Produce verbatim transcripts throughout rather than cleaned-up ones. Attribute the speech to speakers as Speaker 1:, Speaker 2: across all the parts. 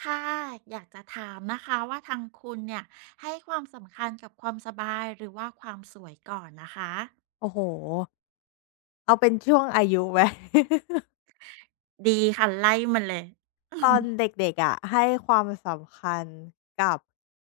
Speaker 1: ค่ะอยากจะถามนะคะว่าทางคุณเนี่ยให้ความสำคัญกับความสบายหรือว่าความสวยก่อนนะคะ
Speaker 2: โอ้โฮเอาเป็นช่วงอายุไหม
Speaker 1: ดีค่ะไล่มาเลย
Speaker 2: ต อนเด็กๆอะให้ความสำคัญกับ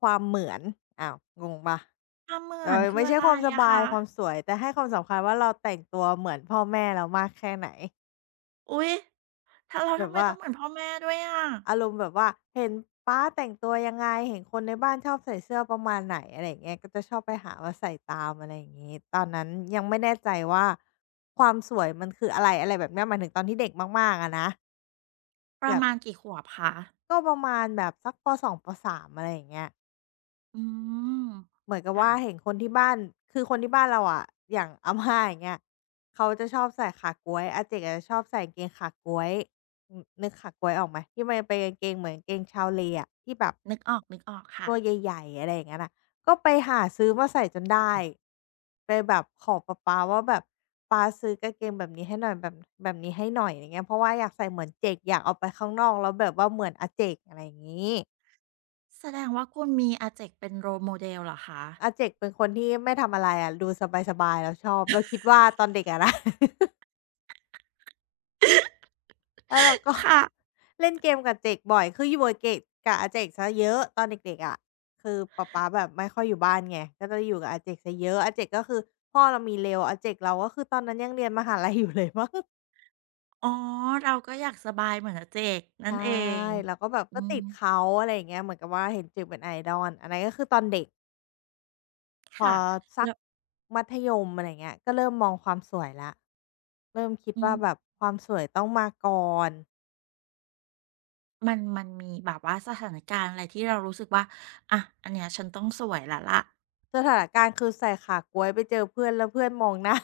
Speaker 2: ความเหมือนอ้าวงงเปล่า
Speaker 1: ความเหมื
Speaker 2: เอ
Speaker 1: อน
Speaker 2: อ
Speaker 1: คือ
Speaker 2: ไม่
Speaker 1: อะ
Speaker 2: ใช่
Speaker 1: ไร
Speaker 2: ความส
Speaker 1: อะ
Speaker 2: บาย
Speaker 1: คะ
Speaker 2: ความสวยแต่ให้ความสำคัญว่าเราแต่งตัวเหมือนพ่อแม่เรามากแค่ไหน
Speaker 1: อุ๊ยถ้าแล้ว
Speaker 2: แบ
Speaker 1: ทำ
Speaker 2: บ
Speaker 1: ไม
Speaker 2: ว่า
Speaker 1: ต้องเหมือนพ่อแม่ด้วยอะ
Speaker 2: อารมณ์แบบว่าเห็นป๊าแต่งตัวยังไงเห็นคนในบ้านชอบใส่เสื้อประมาณไหนอะไรอย่างเงี้ยก็จะชอบไปหามาใส่ตามอะไรอย่างงี้ตอนนั้นยังไม่แน่ใจว่าความสวยมันคืออะไรอะไรแบบเนี้ยหมายถึงตอนที่เด็กมากๆอะนะ
Speaker 1: ป
Speaker 2: แบ
Speaker 1: ระ
Speaker 2: บ
Speaker 1: มาณกี่ขวบคะ
Speaker 2: ก็ประมาณแบบสักปสองปสามอะไรอย่างเงี้ย
Speaker 1: อืม
Speaker 2: เหมือนกับ
Speaker 1: ค่ะ
Speaker 2: ว่าเห็นคนที่บ้านคือคนที่บ้านเราอะอย่าง อาม่าอย่างเงี้ยเขาจะชอบใส่ขาก๊วยอาเจกอะจะชอบใส่กางเกงขาก๊วยอือนึกขาก๊วยออกไหมที่มันเป็นกางเกงเหมือนกางเกงชาวเลอะที่แบบ
Speaker 1: นึกออกนึกออกค่ะ
Speaker 2: ตัวใหญ่ๆอะไรอย่างนั้นน่ะก็ไปหาซื้อมาใส่จนได้ไปแบบขอป๊าป๊าว่าแบบป๊าซื้อกางเกงแบบนี้ให้หน่อยแบบแบบนี้ให้หน่อยอย่างเงี้ยเพราะว่าอยากใส่เหมือนเจกอยากออกไปข้างนอกแล้วแบบว่าเหมือนอาเจกอะไรอย่างงี้
Speaker 1: แสดงว่าคุณมีอาเจกเป็นโร แอล อี โมเดล เดลเหรอคะ
Speaker 2: อาเจกเป็นคนที่ไม่ทำอะไรอะดูสบายๆเราชอบเราคิดว่าตอนเด็กอะนะ แล้วเรา ก็
Speaker 1: ค่ะ
Speaker 2: เล่นเกมกับเจกบ่อยคืออยู่กับเกกกับอาเจกเสียเยอะตอนเด็กๆอะคือป๊าป๊าแบบไม่ค่อยอยู่บ้านไงก็จะอยู่กับอาเจกเสียเยอะอาเจกก็คือพ่อเรามีเลย์อาเจกเราก็คือตอนนั้นยังเรียนมหาลัยอยู่เลยมั้ง
Speaker 1: อ๋อเราก็อยากสบายเหมือนอาเจกนั่น
Speaker 2: ใช่
Speaker 1: เอง
Speaker 2: เราก็แบบ
Speaker 1: อื
Speaker 2: ก็
Speaker 1: ม
Speaker 2: ติดเขาอะไรอย่างเงี้ยเหมือนกับว่าเห็นเจกเป็น idol อันนั้นก็คือตอนเด็ก พอ
Speaker 1: ค่ะ
Speaker 2: สัก
Speaker 1: แล้ว
Speaker 2: มัธยมอะไรเงี้ยก็เริ่มมองความสวยแล้วเริ่มคิด
Speaker 1: อืม
Speaker 2: ว่าแบบความสวยต้องมาก่อน
Speaker 1: มันมันมีแบบว่าสถานการณ์อะไรที่เรารู้สึกว่าอะอันเนี้ยฉันต้องสวยแล้วล่ะ
Speaker 2: สถานการณ์คือใส่ขาก๊วยไปเจอเพื่อนแล้วเพื่อนมองหน้า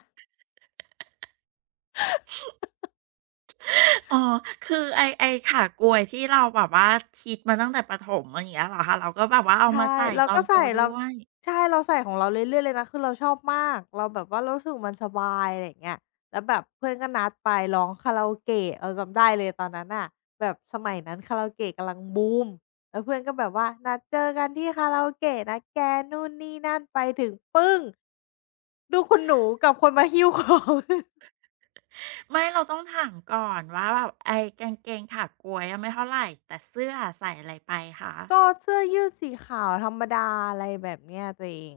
Speaker 1: อ๋อคือไอ้ไอ้ขากรวยที่เราแบบว่าคิดมาตั้งแต่ประถมอย่างเงี้ยเหรอคะเราก็แบบว่าเอามา
Speaker 2: ใช่
Speaker 1: ใส่
Speaker 2: เรา
Speaker 1: ตอน
Speaker 2: ก็
Speaker 1: โต
Speaker 2: ใส่
Speaker 1: ด้
Speaker 2: เรา
Speaker 1: วย
Speaker 2: ใช่เราใส่ของเราเรื่อยๆเลยนะคือเราชอบมากเราแบบว่าเรารู้สึกมันสบายอะไรอย่างเงี้ยแล้วแบบเพื่อนก็นัดไปร้องคาราโอเกะเราจำได้เลยตอนนั้นน่ะแบบสมัยนั้นคาราโอเกะกำลังบูมแล้วเพื่อนก็แบบว่านัดเจอกันที่คาราโอเกะนะแกนู่นนี่นั่นไปถึงปึ้งดูคุณหนูกับคนมาหิ้วของ
Speaker 1: ไม่เราต้องถามก่อนว่าแบบไอ้กางเกงขากรวยอะไม่เท่าไรแต่เสื้ออะใส่อะไรไปคะ
Speaker 2: ก็เสื้อยืดสีขาวธรรมดาอะไรแบบเนี้ยตัวเอง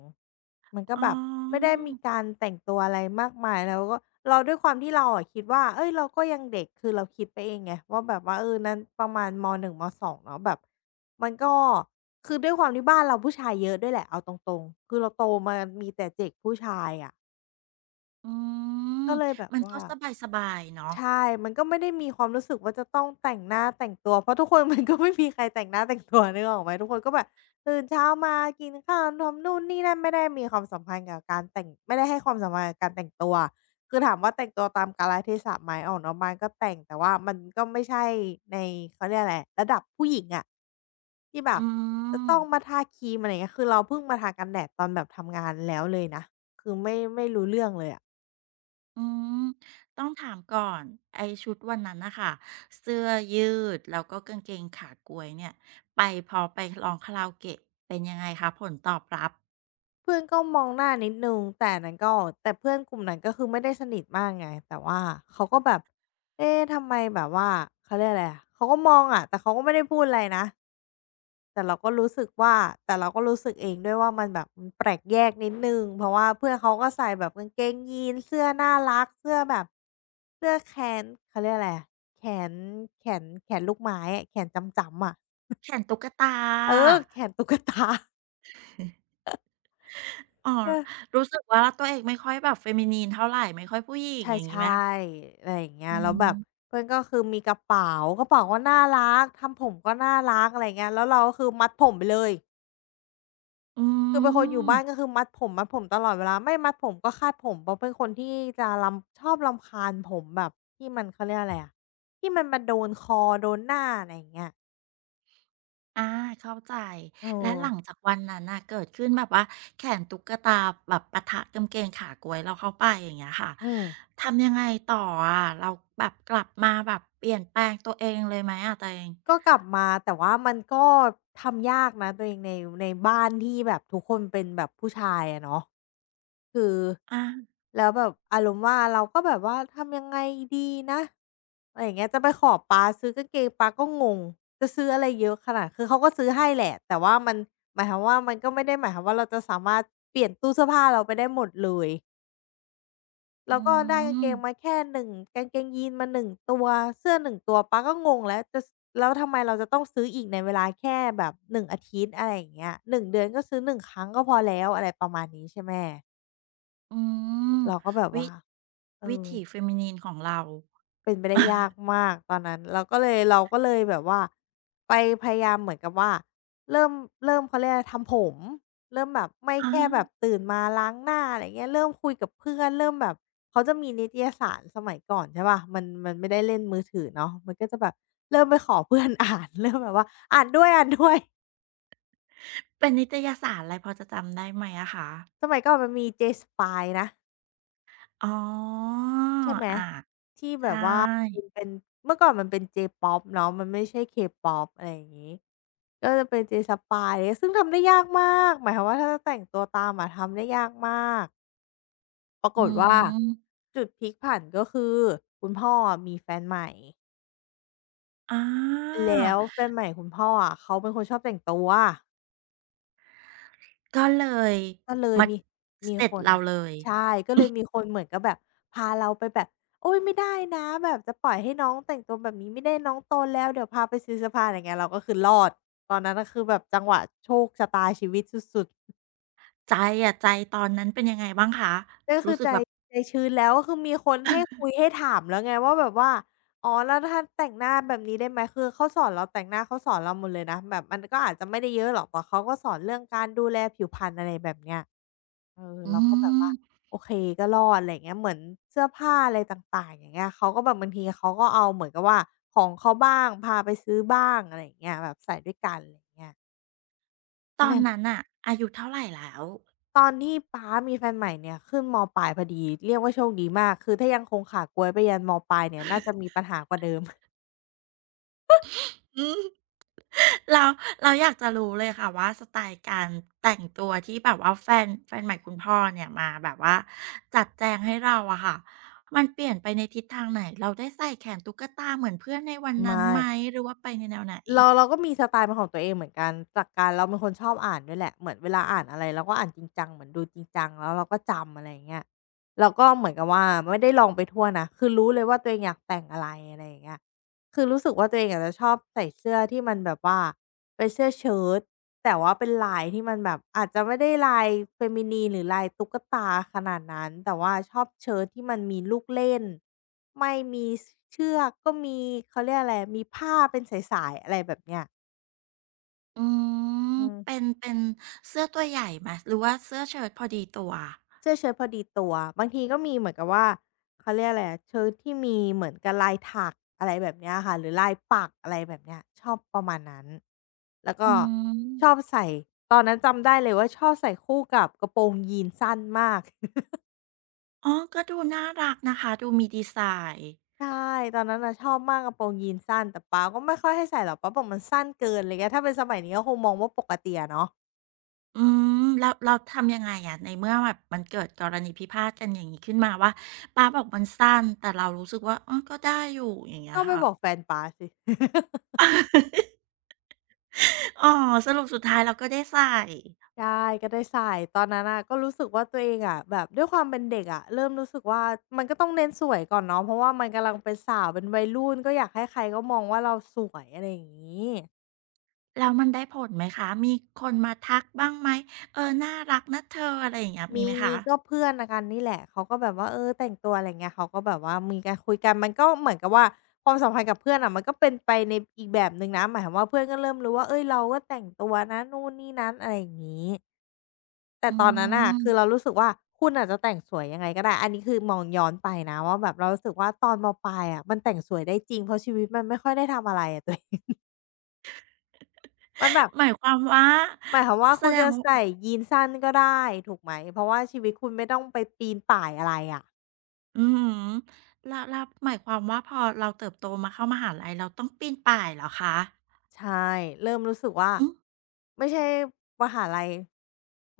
Speaker 2: มันก็
Speaker 1: อ๋
Speaker 2: แบบไม่ได้
Speaker 1: อ
Speaker 2: มีการแต่งตัวอะไรมากมายแล้วก็เราด้วยความที่เราอะคิดว่าเฮ้ยเราก็ยังเด็กคือเราคิดไปเองไงว่าแบบว่าเออนั้นประมาณมหนึ่งมสองเนาะแบบมันก็คือด้วยความที่บ้านเราผู้ชายเยอะด้วยแหละเอาตรงๆคือเราโตมามีแต่เด็กผู้ชายอะ
Speaker 1: อืม
Speaker 2: ก็เลยแบบ
Speaker 1: มันก็
Speaker 2: ว่า
Speaker 1: สบายๆเนาะ
Speaker 2: ใช่มันก็ไม่ได้มีความรู้สึกว่าจะต้องแต่งหน้าแต่งตัว เพราะทุกคน มันก็ไม่มีใครแต่งหน้าแต่งตัวนึกออกไหมทุกคนก็แบบตื่นเช้ามากินข้าวทำนู่นนี่นั่นไม่ได้มีความสัมพันธ์กับการแต่งไม่ได้ให้ความสำคัญกับการแต่งตัวคือถามว่าแต่งตัวตามกาลเทศะไหมออกนอกบ้านก็แต่งแต่ว่ามันก็ไม่ใช่ในเขาเรียกอะไรระดับผู้หญิงอะที่แบ
Speaker 1: อื
Speaker 2: บจะ
Speaker 1: ม
Speaker 2: ต้องมาทาครีมอะไรอย่างเงี้ยคือเราเพิ่งมาทากันแดดตอนแบบทำงานแล้วเลยนะคือไม่ไม่รู้เรื่องเลยอะ
Speaker 1: อืมต้องถามก่อนไอชุดวันนั้นนะคะเสื้อยืดแล้วก็กางเกงขากกวยเนี่ยไปพอไปร้องคาราโอเกะเป็นยังไงคะผลตอบรับ
Speaker 2: เพื่อนก็มองหน้านิดหนึ่งแต่นั้นก็แต่เพื่อนกลุ่มนั้นก็คือไม่ได้สนิทมากไงแต่ว่าเขาก็แบบเอ๊ะทำไมแบบว่าเขาเรียกอะไรอะเขาก็มองอะแต่เขาก็ไม่ได้พูดอะไรนะแต่เราก็รู้สึกว่าแต่เราก็รู้สึกเองด้วยว่ามันแบบมันแปลกแยกนิดนึงเพราะว่าเพื่อนเขาก็ใส่แบบกางเกงยีนเสื้อน่ารักเสื้อแบบเสื้อแขนเขาเรียกอะไรอะแขนแขนแขนลูกไม้อะแขนจำๆอะ
Speaker 1: แขนตุ๊กตา
Speaker 2: เออแขนตุ๊กตา
Speaker 1: อ๋อ รู้สึกว่าตัวเองไม่ค่อยแบบเฟมินีนเท่าไรไม่ค่อยผู้หญิง
Speaker 2: ใช
Speaker 1: อย่างงี้ไหม
Speaker 2: ่
Speaker 1: คะ
Speaker 2: ๆอะไรอย่างเงี้ย
Speaker 1: อื
Speaker 2: แล้วแบบ
Speaker 1: ม
Speaker 2: เพื่อนก็คือมีกระเป๋ากระเป๋าก็น่ารักทำผมก็น่ารักอะไรอย่างเงี้ยแล้วเราก็คือมัดผมไปเลย
Speaker 1: อื
Speaker 2: คือเป็นคนอยู่บ้าน
Speaker 1: ม
Speaker 2: ก็คือมัดผมมัดผมตลอดเวลาไม่มัดผมก็คาดผมเพราะเป็นคนที่จะรำชอบรำคาญผมแบบที่มันเขาเรียกอะไรอะที่มันมาโดนคอโดนหน้าอะไรอย่างเงี้ย
Speaker 1: อาเข้าใจ
Speaker 2: เอ
Speaker 1: แล้วหลัง
Speaker 2: อ
Speaker 1: จากวันนั้นน่ะเกิดขึ้นแบบว่าแขนตุ๊กตาแบบปะทะกางเกงขาก๊วยเราเข้าไปอย่างเงี้ยค่ะ
Speaker 2: อืม
Speaker 1: ทำยังไงต่ออะเราแบบกลับมาแบบเปลี่ยนแปลงตัวเองเลยไหมอะตัวเอง
Speaker 2: ก็กลับมาแต่ว่ามันก็ทำยากนะตัวเองในในบ้านที่แบบทุกคนเป็นแบบผู้ชายอะเนาะคือ
Speaker 1: อา
Speaker 2: แล้วแบบอารมณ์ว่าเราก็แบบว่าทำยังไงดีนะอะไรอย่างเงี้ยจะไปขอป๊าซื้อกางเกงป๊าก็งงจะซื้ออะไรเยอะขนาดคือเขาก็ซื้อให้แหละแต่ว่ามันหมายความว่ามันก็ไม่ได้หมายความว่าเราจะสามารถเปลี่ยนตู้เสื้อผ้าเราไปได้หมดเลย
Speaker 1: อื
Speaker 2: แล้วก็ได้กางเก
Speaker 1: ม
Speaker 2: งมาแค่หนึ่งกางเกงยีนส์มาหนึ่งตัวเสื้อหนหนึ่งตัวป๊าก็งงแล้วจะสแล้วทำไมเราจะต้องซื้ออีกในเวลาแค่แบบหนึ่งอาทิตย์อะไรอย่างเงี้ยหนึ่งเดือนก็ซื้อหนึ่งครั้งก็พอแล้วอะไรประมาณนี้ใช่ไหม
Speaker 1: อืม
Speaker 2: เราก็แบบ
Speaker 1: วิ
Speaker 2: ว่าเอ
Speaker 1: วิ
Speaker 2: อ
Speaker 1: ถี เฟมินิน ของเรา
Speaker 2: เป็นไปได้ยาก มากตอนนั้นเราก็เลยเราก็เลยแบบว่าไปพยายามเหมือนกับว่าเริ่มเริ่มเขาเรียกอะไรทำผมเริ่มแบบไม่
Speaker 1: อา
Speaker 2: แค่แบบตื่นมาล้างหน้าอะไรเงี้ยเริ่มคุยกับเพื่อนเริ่มแบบเขาจะมีนิตยสารสมัยก่อนใช่เปล่ามันมันไม่ได้เล่นมือถือเนาะมันก็จะแบบเริ่มไปขอเพื่อน อ่านเริ่มแบบว่าอ่านด้วยๆ
Speaker 1: เป็นนิตยสารอะไรพอจะจำได้ไหมอะคะ
Speaker 2: สมัยก่อนมันมี J-Spy นะ
Speaker 1: อ๋อ
Speaker 2: ใช่ไหม
Speaker 1: อา
Speaker 2: ที่
Speaker 1: ใช
Speaker 2: แบบว่ามัน
Speaker 1: ่
Speaker 2: เป็นเมื่อก่อนมันเป็น J-pop เนาะมันไม่ใช่ K-pop อะไรอย่างงี้ก็จะเป็น J-Spy ซึ่งทำได้ยากมากหมายความว่าถ้าจะแต่งตัวตามอะทำได้ยากมากปรา
Speaker 1: อื
Speaker 2: กฏว่า
Speaker 1: ม
Speaker 2: จุดพลิกผันก็คือคุณพ่ออะมีแฟนใหม่
Speaker 1: อา
Speaker 2: แล้วแฟนใหม่คุณพ่ออะเขาเป็นคนชอบแต่งตัว
Speaker 1: ก็เลย
Speaker 2: ก็เลย
Speaker 1: มา
Speaker 2: มีมี
Speaker 1: เสร็จ
Speaker 2: คน
Speaker 1: เราเลย
Speaker 2: ใช่ก็เลยมีคนเหมือนกับแบบพาเราไปแบบโอ๊ยไม่ได้นะแบบจะปล่อยให้น้องแต่งตัวแบบนี้ไม่ได้น้องโตแล้วเดี๋ยวพาไปซื้อเสื้อผ้าอะไรอย่างเงี้ยเราก็คือรอดตอนนั้นน่ะคือแบบจังหวะโชคชะตาชีวิตสุดๆ
Speaker 1: ใจอะใจตอนนั้นเป็นยังไงบ้างคะ
Speaker 2: ก็คื
Speaker 1: รู้
Speaker 2: อ
Speaker 1: สึก
Speaker 2: ใจ
Speaker 1: แบบ
Speaker 2: ใจชื้นแล้วก็คือมีคนให้คุย ให้ถามแล้วไงว่าแบบว่าอ๋อแล้วถ้าแต่งหน้าแบบนี้ได้ไหมคือเขาสอนเราแต่งหน้าเขาสอนเราหมดเลยนะแบบมันก็อาจจะไม่ได้เยอะหรอกแต่เขาก็สอนเรื่องการดูแลผิวพรรณอะไรแบบเนี้ยเออ
Speaker 1: อื
Speaker 2: เราก็แบบ
Speaker 1: ม
Speaker 2: ว่าโอเคก็รอดอะไรอย่างเงี้ยเหมือนเสื้อผ้าอะไรต่างๆอย่างเงี้ยเขาก็แบบบางทีเขาก็เอาเหมือนกับว่าของเขาบ้างพาไปซื้อบ้างอะไรอย่างเงี้ยแบบใส่ด้วยกันอะไรอย่างเงี้ย
Speaker 1: ต
Speaker 2: ก็
Speaker 1: อ
Speaker 2: เล
Speaker 1: น
Speaker 2: ย
Speaker 1: นั้นน่ะอายุเท่าไรแล้ว
Speaker 2: ตอนที่ป๊ามีแฟนใหม่ เนี่ย ขึ้นมปลายพอดี เรียกว่าโชคดีมาก คือถ้ายังคงขากก๊วยไปยันมปลาย เนี่ย น่าจะมีปัญหากว่าเดิม
Speaker 1: อืม เราเราอยากจะรู้เลยค่ะว่าสไตล์การแต่งตัวที่แบบว่าแฟนแฟนใหม่คุณพ่อเนี่ยมาแบบว่าจัดแจงให้เราอะค่ะมันเปลี่ยนไปในทิศทางไหนเราได้ใส่แขนตุ๊กตาเหมือนเพื่อนในวันนั้น
Speaker 2: ไม่
Speaker 1: ไหมหรือว่าไปในแนวไหน
Speaker 2: เราเราก็มีสไตล์เป็นของตัวเองเหมือนกันจากการเราเป็นคนชอบอ่านด้วยแหละเหมือนเวลาอ่านอะไรเราก็อ่านจริงจังเหมือนดูจริงจังแล้วเราก็จำอะไรอย่างเงี้ยเราก็เหมือนกับว่าไม่ได้ลองไปทั่วนะ คือรู้เลยว่าตัวเองอยากแต่งอะไรอะไรอย่างเงี้ยคือรู้สึกว่าตัวเองอาจจะชอบใส่เสื้อที่มันแบบว่าเป็นเสื้อเชิ้ตแต่ว่าเป็นลายที่มันแบบอาจจะไม่ได้ลาย Feminine หรือลายตุ๊กตาขนาดนั้นแต่ว่าชอบเชิ้ตที่มันมีลูกเล่น ไม่มีเชือกก็มีเขาเรียกอะไรมีผ้าเป็นสายๆอะไรแบบเนี้ย
Speaker 1: อืม
Speaker 2: อื
Speaker 1: เป็น
Speaker 2: ม
Speaker 1: เป็นเสื้อตัวใหญ่ไหมหรือว่าเสื้อเชิ้ตพอดีตัว
Speaker 2: เสื้อเชิ้ตพอดีตัวบางทีก็มีเหมือนกับว่าเขาเรียกอะไรอะเชิ้ตที่มีเหมือนกับลายถักอะไรแบบเนี้ยค่ะหรือลายปักอะไรแบบเนี้ยชอบประมาณนั้นแล้ว
Speaker 1: อื
Speaker 2: ก็
Speaker 1: ม
Speaker 2: ชอบใส่ตอนนั้นจำได้เลยว่าชอบใส่คู่กับกระโปรงยีนส์สั้นมาก
Speaker 1: อ๋อก็ดูน่ารักนะคะดูมีดีไซน์
Speaker 2: ใช่ตอนนั้นน่ะชอบมากกระโปรงยีนส์สั้นแต่ป๊าก็ไม่ค่อยให้ใส่หรอกป๊าบอกมันสั้นเกินอะไรเงี้ยถ้าเป็นสมัยนี้ก็คงมองว่าปกติอะเนาะ
Speaker 1: อืมแล้วแล้วทำยังไงอะในเมื่อแบบมันเกิดกรณีพิพาทกันอย่างงี้ขึ้นมาว่าป๊าบอกมันสั้นแต่เรารู้สึกว่าเออก็ได้อยู่อย่างเงี้ย
Speaker 2: ต้องไป
Speaker 1: ค่ะ
Speaker 2: บอกแฟนป๊าสิ
Speaker 1: อ๋อสรุปสุดท้ายเราก็ได้ใส่
Speaker 2: ใช่ก็ได้ใส่ตอนนั้นน่ะก็รู้สึกว่าตัวเองอะแบบด้วยความเป็นเด็กอะเริ่มรู้สึกว่ามันก็ต้องเน้นสวยก่อนเนาะเพราะว่ามันกำลังเป็นสาวเป็นวัยรุ่นก็อยากให้ใครก็มองว่าเราสวยอะไรอย่างนี้
Speaker 1: แล้วมันได้ผลไหมคะมีคนมาทักบ้างไหมเออน่ารักนะเธออะไรอย่างเงี้ยมี
Speaker 2: มี
Speaker 1: ไหมคะ
Speaker 2: มีก็เพื่อนนะกันนี่แหละเขาก็แบบว่าเออแต่งตัวอะไรเงี้ยเขาก็แบบว่ามีการคุยกันมันก็เหมือนกับว่าความสัมพันธ์กับเพื่อนอะมันก็เป็นไปในอีกแบบหนึ่งนะหมายความว่าเพื่อนก็เริ่มรู้ว่าเอ้ยเราก็แต่งตัวนะนู่นนี่นั้นอะไรอย่างนี้ แต่
Speaker 1: อื
Speaker 2: ตอนนั้นน่ะ
Speaker 1: ม
Speaker 2: คือเรารู้สึกว่าคุณอาจจะแต่งสวยยังไงก็ได้อันนี้คือมองย้อนไปนะว่าแบบเรารู้สึกว่าตอนมปลายอะมันแต่งสวยได้จริงเพราะชีวิตมันไม่ค่อยได้ทำอะไรอะตัวเอง มันแบบ
Speaker 1: หมายความว่า
Speaker 2: หมายความว่า
Speaker 1: แส
Speaker 2: คุณ
Speaker 1: ดง
Speaker 2: จะใส่
Speaker 1: อ
Speaker 2: ยีนส์สั้นก็ได้ถูกไหมเพราะว่าชีวิตคุณไม่ต้องไปปีนป่ายอะไรอะ
Speaker 1: อือฮึแล้วแล้วหมายความว่าพอเราเติบโตมาเข้ามหาลัยเราต้องปีนป่ายเหรอคะ
Speaker 2: ใช่เริ่มรู้สึกว่า
Speaker 1: อืม
Speaker 2: ไม่ใช่มหาลัย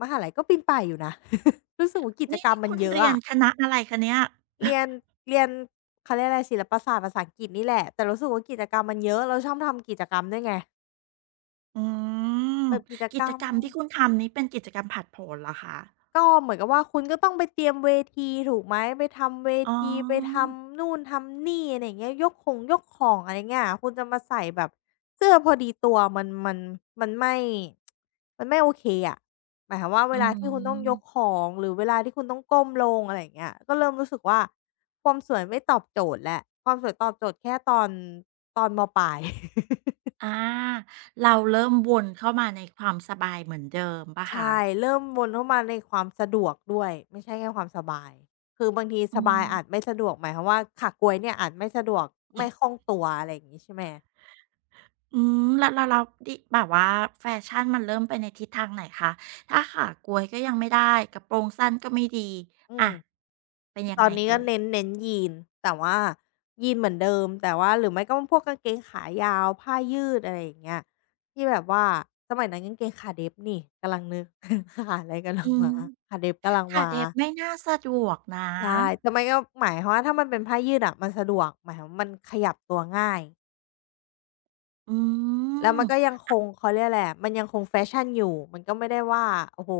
Speaker 2: มหาลัยก็ปีนป่ายอยู่นะ รู้สึกว่ากิจ
Speaker 1: นี่
Speaker 2: กรรม
Speaker 1: นี่
Speaker 2: มัน
Speaker 1: คุณ
Speaker 2: เยอะ
Speaker 1: เรียน
Speaker 2: อะ
Speaker 1: คณะอะไรคะเนี่ย
Speaker 2: เรียนเรียนเขาเรียกอะไรศิลปศาสตร์ภาษาอังกฤษนี่แหละแต่รู้สึกว่ากิจกรรมมันเยอะเราชอบทำกิจกรรมด้วยไง
Speaker 1: อืม
Speaker 2: แบบกิจ
Speaker 1: กิ
Speaker 2: กร
Speaker 1: จ
Speaker 2: รม
Speaker 1: กรรมที่คุณทำนี้เป็นกิจกรรมผลัดโผนเหรอคะ
Speaker 2: ก็เหมือนกับว่าคุณก็ต้องไปเตรียมเวทีถูกไหมไปทำเว
Speaker 1: อ๋อ
Speaker 2: ทีไปทำนู่นทำนี่อะไรอย่างเงี้ยยกของยกของอะไรเงี้ยคุณจะมาใส่แบบเสื้อพอดีตัวมันมันมันไม่มันไม่โอเคอะหมายความว่า
Speaker 1: อื
Speaker 2: เวลาที่คุณต้องยก
Speaker 1: ม
Speaker 2: ของหรือเวลาที่คุณต้องก้มลงอะไรอย่างเงี้ยก็เริ่มรู้สึกว่าความสวยไม่ตอบโจทย์แล้วความสวยตอบโจทย์แค่ตอนตอนมปลาย
Speaker 1: อาเราเริ่มวนเข้ามาในความสบายเหมือนเดิมเปล่าคะ
Speaker 2: ใช่เริ่มวนเข้ามาในความสะดวกด้วยไม่ใช่แค่ความสบายคือบางที
Speaker 1: อื
Speaker 2: สบายอาจ
Speaker 1: ม
Speaker 2: ไม่สะดวกหมายความว่าขาก๊วยเนี่ยอาจไม่สะดวกไม่คล่องตัวอะไรอย่างงี้ใช่ไหม
Speaker 1: อืมแล้วแล้วแล้วดิแบบว่าแฟชั่นมันเริ่มไปในทิศทางไหนคะถ้าขากก๊วยก็ยังไม่ได้กระโปรงสั้นก็ไม่ดี
Speaker 2: อื
Speaker 1: อะ
Speaker 2: ม
Speaker 1: เป็นยั
Speaker 2: ต
Speaker 1: ง
Speaker 2: อ
Speaker 1: ไง
Speaker 2: นนี้ก็
Speaker 1: เอ่ย
Speaker 2: เน้นเน้นยีนส์แต่ว่ายีนส์เหมือนเดิมแต่ว่าหรือไม่ก็พวกกางเกงขายาวผ้ายืดอะไรอย่างเงี้ยที่แบบว่าสมัยนั้นกางเกงขาเดฟนี่กำลังนึก ขาอะไรกำลัง
Speaker 1: อื
Speaker 2: มา
Speaker 1: ม
Speaker 2: ขาเดฟกำลัง
Speaker 1: ขา
Speaker 2: มา
Speaker 1: เดฟไม่น่าสะดวกนะ
Speaker 2: ใช่แต่มันก็หมายความว่าถ้ามันเป็นผ้ายืดอะมันสะดวกหมายความว่ามันขยับตัวง่าย
Speaker 1: อื
Speaker 2: แล้ว
Speaker 1: ม
Speaker 2: มันก็ยังคงเขาเรียกอะไรอะมันยังคงแฟชั่นอยู่มันก็ไม่ได้ว่าโอ้โฮ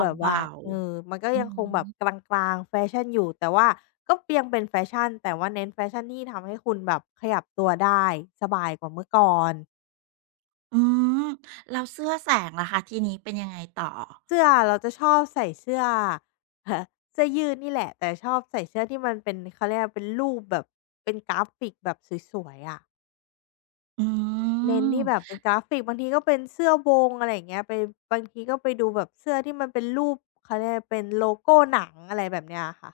Speaker 2: แบบว่า
Speaker 1: บา
Speaker 2: เออมันก็
Speaker 1: ๆอื
Speaker 2: ยังคงแบ
Speaker 1: ม
Speaker 2: บกลางๆแฟชั่นอยู่แต่ว่าก็เปียังเป็นแฟชั่นแต่ว่าเน้นแฟชั่นที่ทำให้คุณแบบขยับตัวได้สบายกว่าเมื่อก่อน
Speaker 1: อืมแล้วเสื้อแสงล่ะคะทีนี้เป็นยังไงต่อ
Speaker 2: เสื้อเราจะชอบใส่เสื้อ เสื้อยืดนี่แหละแต่ชอบใส่เสื้อที่มันเป็นเขาเรียกว่าเป็นรูปแบบเป็นกราฟิกแบบสวยๆอะ
Speaker 1: อื
Speaker 2: เน้นที่แบบ
Speaker 1: ม
Speaker 2: เป็นกราฟิกบางทีก็เป็นเสื้อวงอะไรอย่างเงี้ยไปบางทีก็ไปดูแบบเสื้อที่มันเป็นรูปเขาเรียกอะไรเป็นโลโก้หนังอะไรแบบเนี้ยอะค่ะ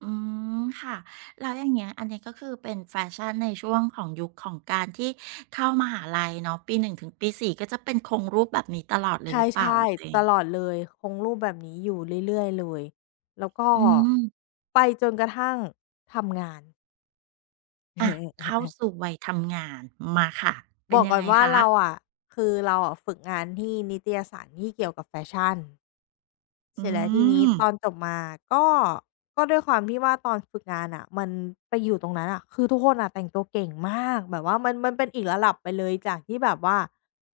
Speaker 1: อืมค่ะแล้วอย่างเงี้ยอันเนี้ยก็คือเป็นแฟชั่นในช่วงของยุคของการที่เข้ามหาลัยเนาะปีหนึ่งถึงปีสี่ก็จะเป็นคงรูปแบบนี้ตลอดเล
Speaker 2: ใ
Speaker 1: ยหรือเปล่า
Speaker 2: ช่
Speaker 1: อ่ะตัวเอ
Speaker 2: ๆต
Speaker 1: ง
Speaker 2: ลอดเลยคงรูปแบบนี้อยู่เรื่อยๆเลยแล้วก็
Speaker 1: อืม
Speaker 2: ไปจนกระทั่งทำงาน
Speaker 1: อ่ะเข้า สู่วัยทำงานมาค่ะ
Speaker 2: บ
Speaker 1: เป็น
Speaker 2: อก
Speaker 1: ยัง
Speaker 2: ก่อ
Speaker 1: ไง
Speaker 2: นว่า
Speaker 1: คะ
Speaker 2: เราอะคือเราอะฝึกงานที่นิตยสารที่เกี่ยวกับแฟชั่น เส
Speaker 1: อื
Speaker 2: ร็จแล้วทีนี้
Speaker 1: ม
Speaker 2: ตอนจบมาก็ก็ด้วยความที่ว่าตอนฝึกงานอะมันไปอยู่ตรงนั้นอะคือทุกคนน่ะแต่งตัวเก่งมากแบบว่ามันมันเป็นอีกระดับไปเลยจากที่แบบว่า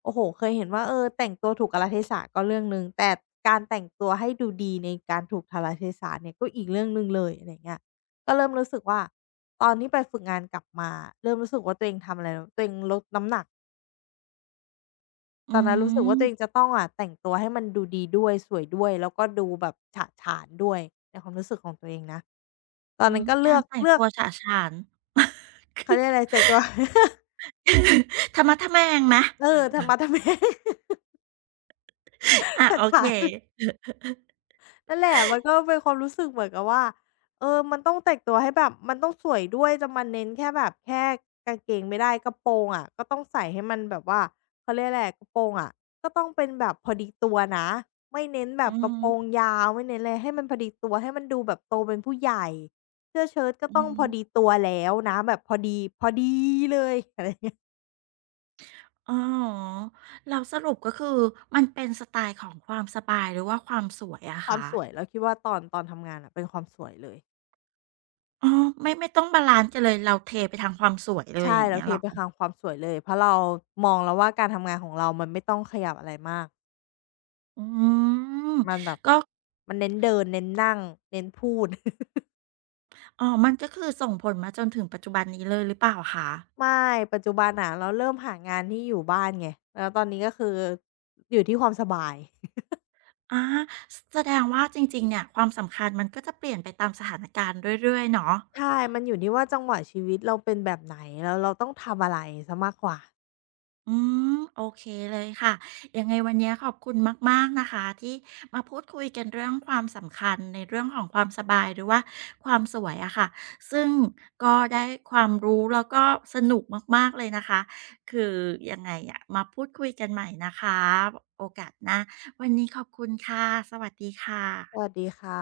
Speaker 2: โอ้โฮเคยเห็นว่าเออแต่งตัวถูกกาลเทศะก็เรื่องหนึ่งแต่การแต่งตัวให้ดูดีในการถูกกาลเทศะเนี่ยก็อีกเรื่องหนึ่งเลยอะไรอย่างเงี้ยก็เริ่มรู้สึกว่าตอนที่ไปฝึกงานกลับมาเริ่มรู้สึกว่าตัวเองทำอะไรตัวเองลดน้ำหนัก
Speaker 1: อื
Speaker 2: ตอนนั้นรู้สึกว่า
Speaker 1: ม
Speaker 2: ตัวเองจะต้องอะแต่งตัวให้มันดูดีด้วยสวยด้วยแล้วก็ดูแบบฉะฉานด้วยในความรู้สึกของตัวเองนะตอน
Speaker 1: อื
Speaker 2: นั้
Speaker 1: ม
Speaker 2: นก็
Speaker 1: กา
Speaker 2: เลื
Speaker 1: ร
Speaker 2: อก
Speaker 1: แต่ง
Speaker 2: เลือ
Speaker 1: ตั
Speaker 2: ก
Speaker 1: วฉะฉาน คื
Speaker 2: เขา
Speaker 1: อ
Speaker 2: เรียกอะไรแต่งตัว
Speaker 1: ทะมัทะแมงไหม
Speaker 2: เออทะม้าทะแม้
Speaker 1: อะ
Speaker 2: ฉะ
Speaker 1: โอเค
Speaker 2: ฉาน นั่นแหละมันก็เป็นความรู้สึกเหมือนกับว่าเออมันต้องแต่งตัวให้แบบมันต้องสวยด้วยจะมาเน้นแค่แบบแค่กางเกงไม่ได้กระโปรงอะก็ต้องใส่ให้มันแบบว่าเขาเรียกอะไรกระโปรงอะก็ต้องเป็นแบบพอดีตัวนะไม่เน้นแบ
Speaker 1: อื
Speaker 2: บกระ
Speaker 1: ม
Speaker 2: โปรงยาวไม่เน้นอะไรให้มันพอดีตัวให้มันดูแบบโตเป็นผู้ใหญ่เสื้อเชิ้ตก็
Speaker 1: อื
Speaker 2: ต้องพอดี
Speaker 1: ม
Speaker 2: ตัวแล้วนะแบบพอดีพอดีเลยอะไรอเงี้ย
Speaker 1: อ๋อแล้วสรุปก็คือมันเป็นสไตล์ของความสบายหรือว่าความสวยอะ
Speaker 2: ความ
Speaker 1: คะ
Speaker 2: สวยเราคิดว่าตอนตอนทำงานอะเป็นความสวยเลย
Speaker 1: อ๋อไม่ไม่ต้องบาลันซ์กันเลยเราเทไปทางความสวยเลยอ
Speaker 2: ใช่
Speaker 1: ย่าง
Speaker 2: เรา
Speaker 1: เงี้ย
Speaker 2: เท
Speaker 1: เหรอ
Speaker 2: ไปทางความสวยเลยเพราะเรามองแล้วว่าการทำงานของเรามันไม่ต้องขยับอะไรมาก
Speaker 1: อืม
Speaker 2: มันแบบมันเน้นเดินเน้นนั่งเน้นพูด
Speaker 1: อ๋อ มันก็คือส่งผลมาจนถึงปัจจุบันนี้เลยหรือเปล่าคะ
Speaker 2: ไม่ปัจจุบันน่ะเราเริ่มหางานที่อยู่บ้านไงแล้วตอนนี้ก็คืออยู่ที่ความสบาย
Speaker 1: อาแสดงว่าจริงๆ เนี่ยความสำคัญมันก็จะเปลี่ยนไปตามสถานการณ์เรื่อยๆเนาะ
Speaker 2: ใช่มันอยู่ที่ว่าจังหวะชีวิตเราเป็นแบบไหนแล้วเราต้องทำอะไรเสียมากกว่า
Speaker 1: อืมโอเคเลยค่ะยังไงวันนี้ขอบคุณมากๆนะคะที่มาพูดคุยกันเรื่องความสำคัญในเรื่องของความสบายหรือว่าความสวยอะค่ะซึ่งก็ได้ความรู้แล้วก็สนุกมากๆเลยนะคะคือยังไงอะมาพูดคุยกันใหม่นะคะโอกาสหน้าวันนี้ขอบคุณค่ะสวัสดีค
Speaker 2: ส
Speaker 1: ่ะ
Speaker 2: วัสดีค่ะ